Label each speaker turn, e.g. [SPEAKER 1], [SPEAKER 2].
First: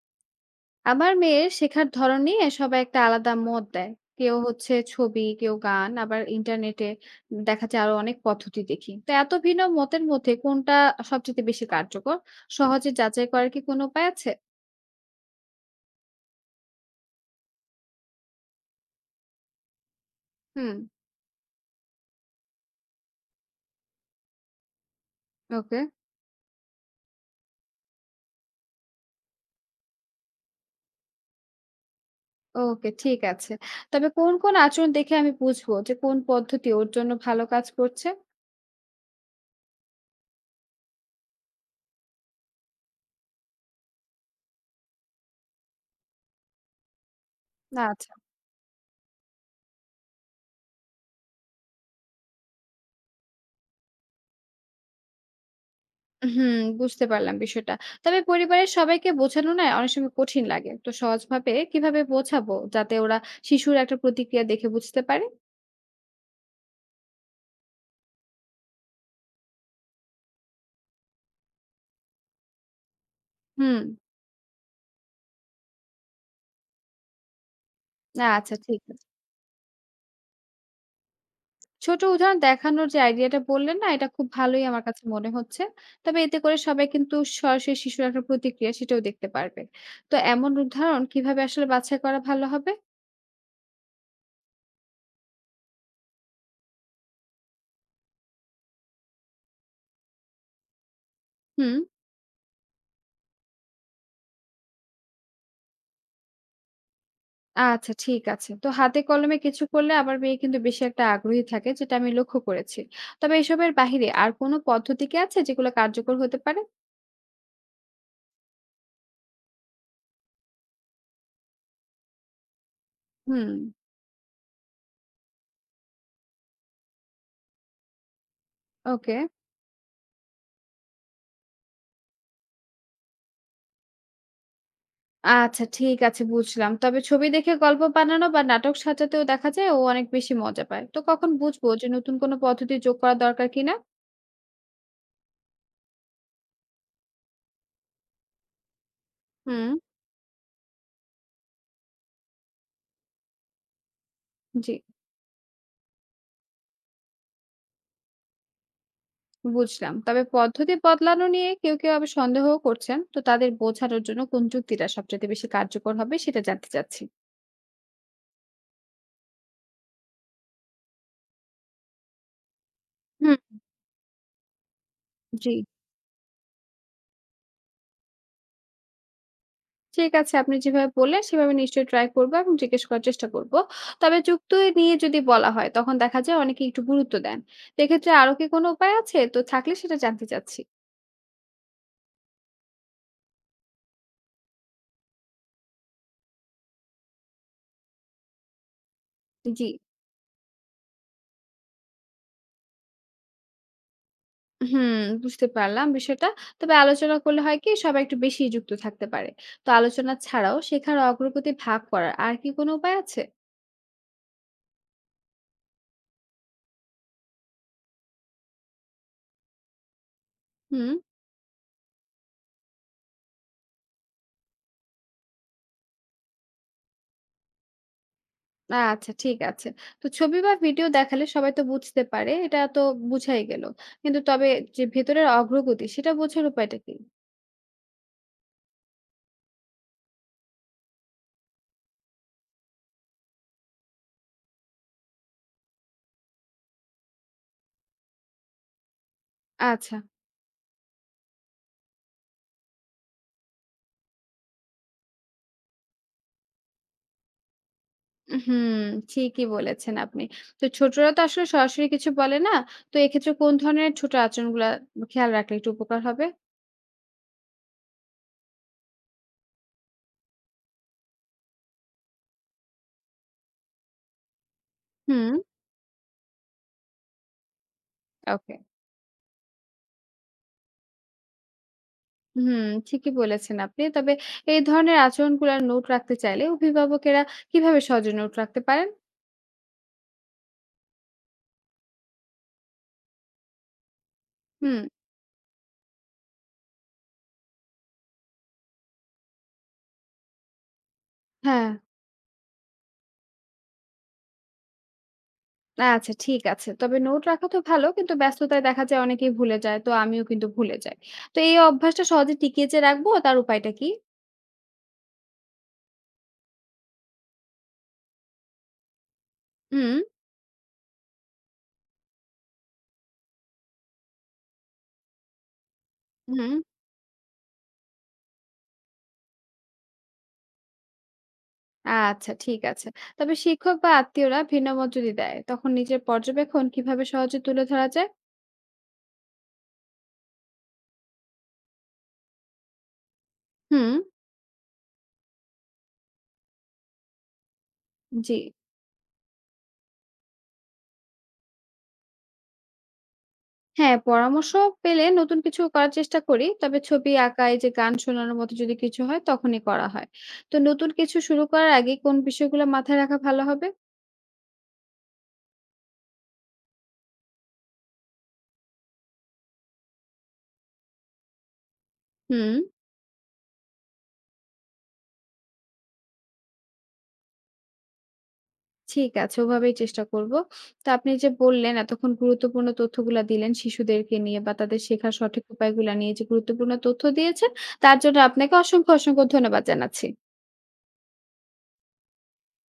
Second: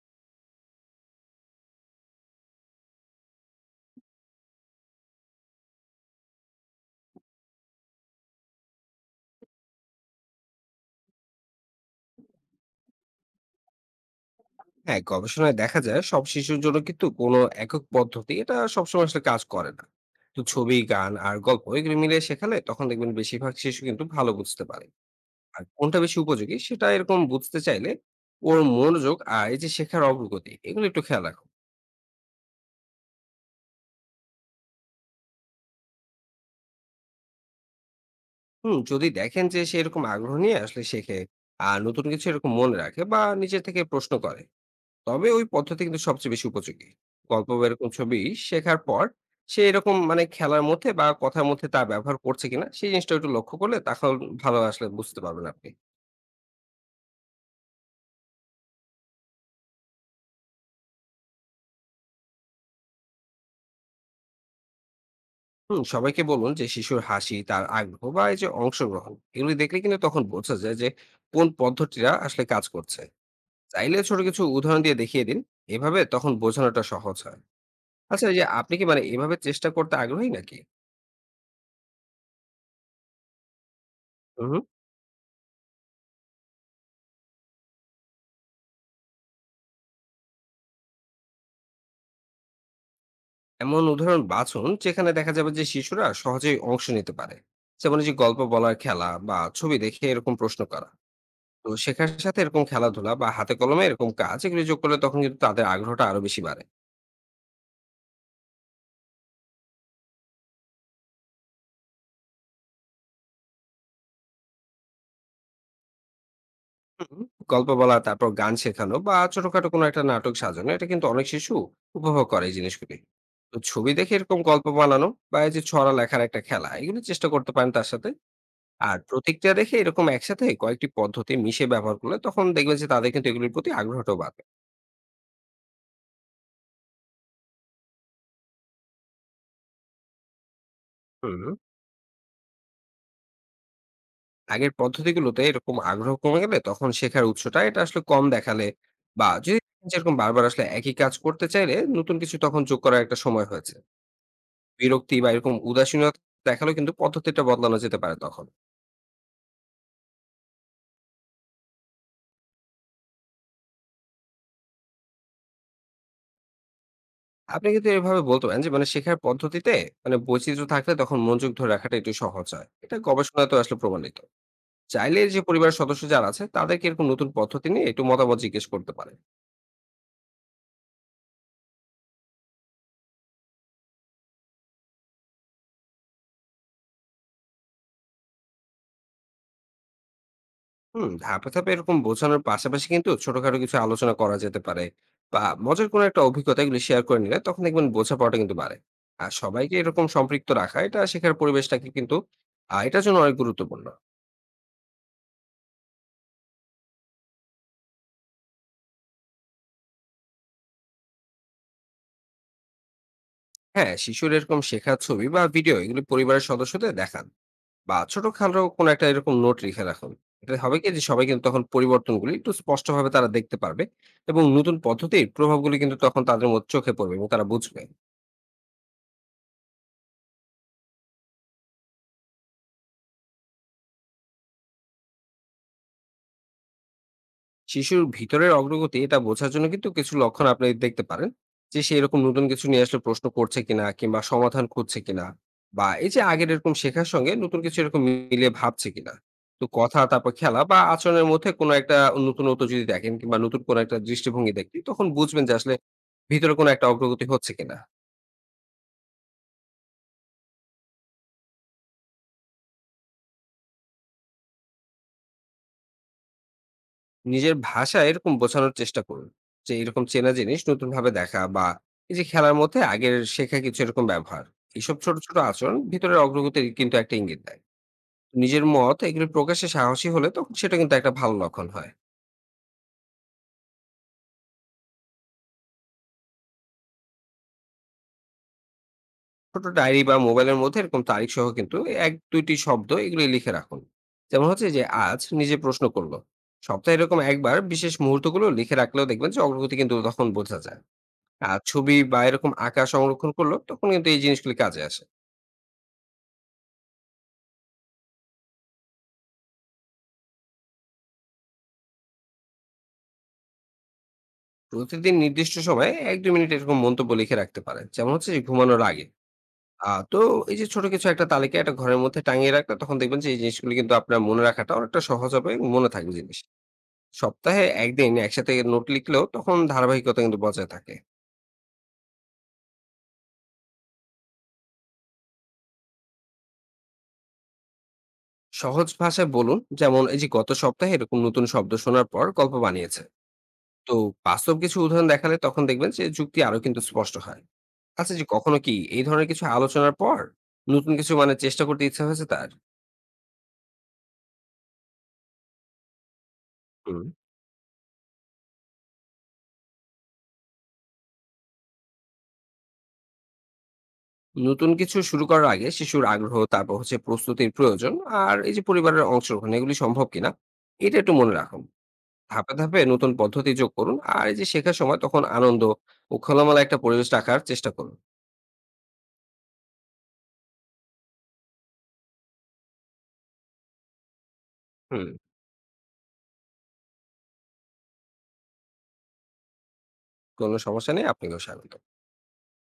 [SPEAKER 1] আমার মেয়ের শেখার ধরন নিয়ে সবাই একটা আলাদা মত দেয়। কেউ হচ্ছে ছবি কেউ গান আবার ইন্টারনেটে দেখা যায় আরো অনেক পদ্ধতি দেখি তো এত ভিন্ন মতের মধ্যে কোনটা সবচেয়ে বেশি কার্যকর সহজে যাচাই করার কি কোনো উপায় আছে?
[SPEAKER 2] হ্যাঁ, গবেষণায় দেখা যায় সব শিশুর জন্য কিন্তু কোনো একক পদ্ধতি এটা সবসময় আসলে কাজ করে না। তো
[SPEAKER 1] হুম।
[SPEAKER 2] ছবি, গান আর গল্প এগুলো মিলে শেখালে তখন দেখবেন বেশিরভাগ শিশু কিন্তু ভালো বুঝতে পারে। আর
[SPEAKER 1] ওকে।
[SPEAKER 2] কোনটা বেশি উপযোগী সেটা এরকম বুঝতে চাইলে ওর মনোযোগ আর এই যে শেখার অগ্রগতি এগুলো একটু খেয়াল রাখুন।
[SPEAKER 1] ওকে ঠিক আছে। তবে কোন কোন আচরণ দেখে আমি বুঝবো যে কোন পদ্ধতি ওর জন্য ভালো কাজ করছে?
[SPEAKER 2] যদি দেখেন যে সে এরকম আগ্রহ নিয়ে আসলে শেখে আর নতুন কিছু এরকম মনে রাখে বা নিজে থেকে প্রশ্ন করে, তবে ওই পদ্ধতি কিন্তু সবচেয়ে বেশি উপযোগী। গল্প বা এরকম
[SPEAKER 1] না।
[SPEAKER 2] ছবি শেখার পর সে এরকম খেলার মধ্যে বা কথার মধ্যে তা ব্যবহার করছে কিনা সেই জিনিসটা একটু লক্ষ্য করলে তখন ভালো আসলে বুঝতে পারবেন আপনি।
[SPEAKER 1] হুম, বুঝতে পারলাম বিষয়টা। তবে পরিবারের সবাইকে বোঝানো না অনেক সময় কঠিন লাগে। তো সহজভাবে কিভাবে বোঝাবো যাতে ওরা শিশুর একটা প্রতিক্রিয়া দেখে বুঝতে পারে?
[SPEAKER 2] হুম, সবাইকে বলুন যে শিশুর হাসি, তার আগ্রহ বা এই যে অংশগ্রহণ এগুলি দেখলে কিন্তু তখন বোঝা যায় যে কোন পদ্ধতিটা আসলে কাজ করছে।
[SPEAKER 1] হুম,
[SPEAKER 2] চাইলে ছোট কিছু উদাহরণ দিয়ে দেখিয়ে দিন। এভাবে তখন বোঝানোটা সহজ হয়।
[SPEAKER 1] না
[SPEAKER 2] আচ্ছা, এই যে
[SPEAKER 1] আচ্ছা
[SPEAKER 2] আপনি
[SPEAKER 1] ঠিক
[SPEAKER 2] কি
[SPEAKER 1] আছে।
[SPEAKER 2] এভাবে চেষ্টা করতে আগ্রহী নাকি?
[SPEAKER 1] ছোট উদাহরণ দেখানোর যে আইডিয়াটা বললেন না এটা খুব
[SPEAKER 2] হুম।
[SPEAKER 1] ভালোই আমার কাছে মনে হচ্ছে। তবে এতে করে সবাই কিন্তু সরাসরি শিশুর একটা প্রতিক্রিয়া সেটাও দেখতে পারবে। তো এমন উদাহরণ কিভাবে আসলে বাছাই করা ভালো হবে?
[SPEAKER 2] এমন উদাহরণ বাছুন যেখানে দেখা যাবে যে শিশুরা সহজেই অংশ নিতে পারে, যেমন এই যে গল্প বলার খেলা বা ছবি দেখে এরকম প্রশ্ন করা। তো
[SPEAKER 1] হুম।
[SPEAKER 2] শেখার সাথে এরকম খেলাধুলা বা হাতে কলমে এরকম কাজ এগুলো যোগ করলে তখন কিন্তু তাদের আগ্রহটা আরো বেশি বাড়ে।
[SPEAKER 1] আচ্ছা ঠিক আছে। তো হাতে কলমে কিছু করলে আমার মেয়ে কিন্তু বেশি একটা আগ্রহী থাকে যেটা আমি লক্ষ্য করেছি। তবে এসবের বাহিরে আর কোনো পদ্ধতি কি আছে যেগুলো কার্যকর হতে পারে?
[SPEAKER 2] হুম, গল্প বলা, তারপর গান শেখানো বা ছোটখাটো কোনো একটা নাটক সাজানো এটা কিন্তু অনেক শিশু উপভোগ করে এই জিনিসগুলি।
[SPEAKER 1] হুম,
[SPEAKER 2] তো ছবি দেখে এরকম গল্প বানানো বা এই যে ছড়া লেখার একটা খেলা, এগুলো চেষ্টা করতে পারেন তার সাথে। আর
[SPEAKER 1] ওকে।
[SPEAKER 2] প্রতিক্রিয়া দেখে এরকম একসাথে কয়েকটি পদ্ধতি মিশে ব্যবহার করলে তখন দেখবেন যে তাদের কিন্তু এগুলির প্রতি আগ্রহটাও বাড়বে।
[SPEAKER 1] আচ্ছা ঠিক আছে বুঝলাম। তবে ছবি দেখে গল্প বানানো বা নাটক সাজাতেও দেখা যায় ও অনেক বেশি মজা পায়। তো কখন
[SPEAKER 2] হুম।
[SPEAKER 1] বুঝবো যে নতুন কোনো পদ্ধতি যোগ করা দরকার কিনা?
[SPEAKER 2] আগের পদ্ধতিগুলোতে এরকম আগ্রহ কমে গেলে তখন শেখার উৎসটা এটা আসলে কম দেখালে বা যদি
[SPEAKER 1] হুম,
[SPEAKER 2] যেরকম বারবার আসলে একই কাজ করতে চাইলে, নতুন কিছু তখন যোগ করার একটা সময় হয়েছে।
[SPEAKER 1] জি
[SPEAKER 2] বিরক্তি বা এরকম উদাসীনতা দেখালেও কিন্তু পদ্ধতিটা বদলানো যেতে পারে তখন।
[SPEAKER 1] বুঝলাম। তবে পদ্ধতি বদলানো নিয়ে কেউ কেউ আবার সন্দেহও করছেন। তো তাদের বোঝানোর জন্য কোন যুক্তিটা সবচাইতে বেশি কার্যকর হবে সেটা জানতে চাচ্ছি।
[SPEAKER 2] আপনি কিন্তু এভাবে বলতে পারেন যে শেখার পদ্ধতিতে বৈচিত্র্য থাকলে তখন মনোযোগ ধরে রাখাটা একটু সহজ হয়। এটা
[SPEAKER 1] হুম।
[SPEAKER 2] গবেষণাতেও আসলে প্রমাণিত। চাইলে যে
[SPEAKER 1] জি।
[SPEAKER 2] পরিবারের সদস্য যারা আছে তাদেরকে এরকম নতুন পদ্ধতি নিয়ে একটু মতামত জিজ্ঞেস করতে পারেন।
[SPEAKER 1] ঠিক আছে। আপনি যেভাবে বললেন সেভাবে নিশ্চয়ই ট্রাই করব এবং জিজ্ঞেস করার চেষ্টা করব। তবে যুক্তি নিয়ে যদি বলা হয় তখন দেখা যায় অনেকে একটু গুরুত্ব দেন। তো এক্ষেত্রে আরো কি কোনো উপায় আছে? তো থাকলে সেটা জানতে চাচ্ছি।
[SPEAKER 2] ধাপে ধাপে এরকম বোঝানোর পাশাপাশি কিন্তু ছোটখাটো কিছু আলোচনা করা যেতে পারে, বা মজার কোনো একটা অভিজ্ঞতা এগুলো শেয়ার করে নিলে তখন দেখবেন বোঝাপড়াটা কিন্তু বাড়ে। আর
[SPEAKER 1] জি।
[SPEAKER 2] সবাইকে এরকম সম্পৃক্ত রাখা এটা শেখার পরিবেশটাকে কিন্তু এটার জন্য অনেক গুরুত্বপূর্ণ।
[SPEAKER 1] হুম, বুঝতে পারলাম বিষয়টা। তবে আলোচনা করলে হয় কি সবাই একটু বেশি যুক্ত থাকতে পারে। তো আলোচনা ছাড়াও শেখার অগ্রগতি ভাগ করার আর কি কোনো উপায় আছে?
[SPEAKER 2] হ্যাঁ, শিশুর এরকম শেখার ছবি বা ভিডিও এগুলো পরিবারের সদস্যদের দেখান, বা ছোটখাটো কোনো একটা এরকম নোট লিখে রাখুন। এটা হবে কি
[SPEAKER 1] হুম,
[SPEAKER 2] যে সবাই কিন্তু তখন পরিবর্তনগুলি একটু স্পষ্টভাবে তারা দেখতে পারবে, এবং নতুন পদ্ধতির প্রভাবগুলি কিন্তু তখন তাদের মধ্যে চোখে পড়বে এবং তারা বুঝবে।
[SPEAKER 1] আচ্ছা ঠিক আছে। তো ছবি বা ভিডিও দেখালে সবাই তো বুঝতে পারে। এটা তো বুঝাই গেল। কিন্তু তবে যে ভেতরের অগ্রগতি সেটা বোঝার উপায়টা কি?
[SPEAKER 2] শিশুর ভিতরের অগ্রগতি এটা বোঝার জন্য কিন্তু কিছু লক্ষণ আপনি দেখতে পারেন। যে সে এরকম নতুন কিছু নিয়ে আসলে প্রশ্ন করছে কিনা, কিংবা সমাধান খুঁজছে কিনা, বা এই যে আগের এরকম শেখার সঙ্গে নতুন কিছু এরকম মিলিয়ে ভাবছে কিনা। তো
[SPEAKER 1] আচ্ছা।
[SPEAKER 2] কথা, তারপর খেলা বা আচরণের মধ্যে কোনো একটা নতুনত্ব যদি দেখেন, কিংবা নতুন কোনো একটা দৃষ্টিভঙ্গি দেখেন, তখন বুঝবেন যে আসলে ভিতরে কোনো একটা অগ্রগতি হচ্ছে কিনা।
[SPEAKER 1] হুম, ঠিকই বলেছেন আপনি। তো ছোটরা তো আসলে সরাসরি কিছু বলে না। তো এক্ষেত্রে কোন ধরনের ছোট আচরণগুলা খেয়াল রাখলে একটু উপকার হবে?
[SPEAKER 2] নিজের ভাষায় এরকম বোঝানোর চেষ্টা করুন, যে এরকম চেনা জিনিস নতুন ভাবে দেখা বা এই যে খেলার মধ্যে আগের শেখা কিছু এরকম ব্যবহার, এইসব ছোট
[SPEAKER 1] হুম,
[SPEAKER 2] ছোট আচরণ ভিতরের অগ্রগতির কিন্তু একটা ইঙ্গিত দেয়।
[SPEAKER 1] ওকে।
[SPEAKER 2] নিজের মত এগুলো প্রকাশে সাহসী হলে তখন সেটা কিন্তু একটা ভালো লক্ষণ হয়।
[SPEAKER 1] হুম, ঠিকই বলেছেন আপনি। তবে এই ধরনের আচরণগুলার নোট রাখতে চাইলে অভিভাবকেরা কিভাবে সহজে নোট রাখতে পারেন?
[SPEAKER 2] ছোট ডায়েরি বা মোবাইলের মধ্যে এরকম তারিখ সহ কিন্তু এক দুইটি শব্দ এগুলি লিখে রাখুন। যেমন হচ্ছে
[SPEAKER 1] হুম,
[SPEAKER 2] যে, আজ নিজে প্রশ্ন করলো। সপ্তাহে এরকম একবার বিশেষ মুহূর্তগুলো লিখে রাখলেও দেখবেন যে অগ্রগতি কিন্তু তখন বোঝা যায়। আর
[SPEAKER 1] হ্যাঁ।
[SPEAKER 2] ছবি বা এরকম আঁকা সংরক্ষণ করলো তখন কিন্তু এই জিনিসগুলি কাজে আসে।
[SPEAKER 1] আচ্ছা ঠিক আছে। তবে নোট রাখা তো ভালো কিন্তু ব্যস্ততায় দেখা যায় অনেকেই ভুলে যায়। তো আমিও কিন্তু ভুলে যাই। তো এই অভ্যাসটা সহজে টিকিয়ে যে রাখবো তার উপায়টা কি?
[SPEAKER 2] প্রতিদিন নির্দিষ্ট সময়ে ১-২ মিনিট এরকম মন্তব্য লিখে রাখতে পারেন। যেমন হচ্ছে যে, ঘুমানোর আগে। আ
[SPEAKER 1] হুম,
[SPEAKER 2] তো এই যে ছোট কিছু একটা তালিকা এটা ঘরের মধ্যে টাঙিয়ে রাখলে তখন দেখবেন যে এই জিনিসগুলো কিন্তু আপনার মনে রাখাটা অনেকটা সহজ হবে, মনে থাকবে জিনিস।
[SPEAKER 1] হুম।
[SPEAKER 2] সপ্তাহে ১ দিন একসাথে নোট লিখলেও তখন ধারাবাহিকতা কিন্তু বজায় থাকে।
[SPEAKER 1] আচ্ছা ঠিক আছে। তবে শিক্ষক বা আত্মীয়রা ভিন্ন মত যদি দেয়, তখন নিজের পর্যবেক্ষণ কিভাবে সহজে তুলে ধরা যায়?
[SPEAKER 2] সহজ ভাষায় বলুন, যেমন এই যে গত সপ্তাহে এরকম নতুন শব্দ শোনার পর গল্প বানিয়েছে।
[SPEAKER 1] হুম
[SPEAKER 2] তো বাস্তব কিছু উদাহরণ দেখালে তখন দেখবেন যে যুক্তি আরো কিন্তু স্পষ্ট হয়। আচ্ছা, যে
[SPEAKER 1] জি।
[SPEAKER 2] কখনো কি এই ধরনের কিছু আলোচনার পর নতুন কিছু চেষ্টা করতে ইচ্ছা হয়েছে তার?
[SPEAKER 1] হ্যাঁ, পরামর্শ পেলে নতুন কিছু করার চেষ্টা করি। তবে
[SPEAKER 2] হুম।
[SPEAKER 1] ছবি আঁকা, এই যে গান শোনানোর মতো যদি কিছু হয় তখনই করা হয়। তো নতুন কিছু শুরু করার আগে কোন বিষয়গুলো মাথায় রাখা ভালো হবে?
[SPEAKER 2] নতুন কিছু শুরু করার আগে শিশুর আগ্রহ, তারপর হচ্ছে প্রস্তুতির প্রয়োজন, আর এই যে পরিবারের অংশগ্রহণ এগুলি সম্ভব কিনা, এটা একটু মনে রাখুন। ধাপে
[SPEAKER 1] হুম
[SPEAKER 2] ধাপে নতুন পদ্ধতি যোগ করুন, আর এই যে শেখার সময় তখন আনন্দ ও খোলামেলা একটা পরিবেশ রাখার চেষ্টা করুন।
[SPEAKER 1] ঠিক আছে, ওভাবেই চেষ্টা করব। তো আপনি যে বললেন এতক্ষণ গুরুত্বপূর্ণ তথ্যগুলা দিলেন শিশুদেরকে নিয়ে বা তাদের
[SPEAKER 2] হুম।
[SPEAKER 1] শেখার সঠিক উপায়গুলা নিয়ে যে গুরুত্বপূর্ণ তথ্য দিয়েছেন, তার জন্য আপনাকে অসংখ্য, অসংখ্য ধন্যবাদ জানাচ্ছি।
[SPEAKER 2] কোনো সমস্যা নেই, আপনাকেও স্বাগত।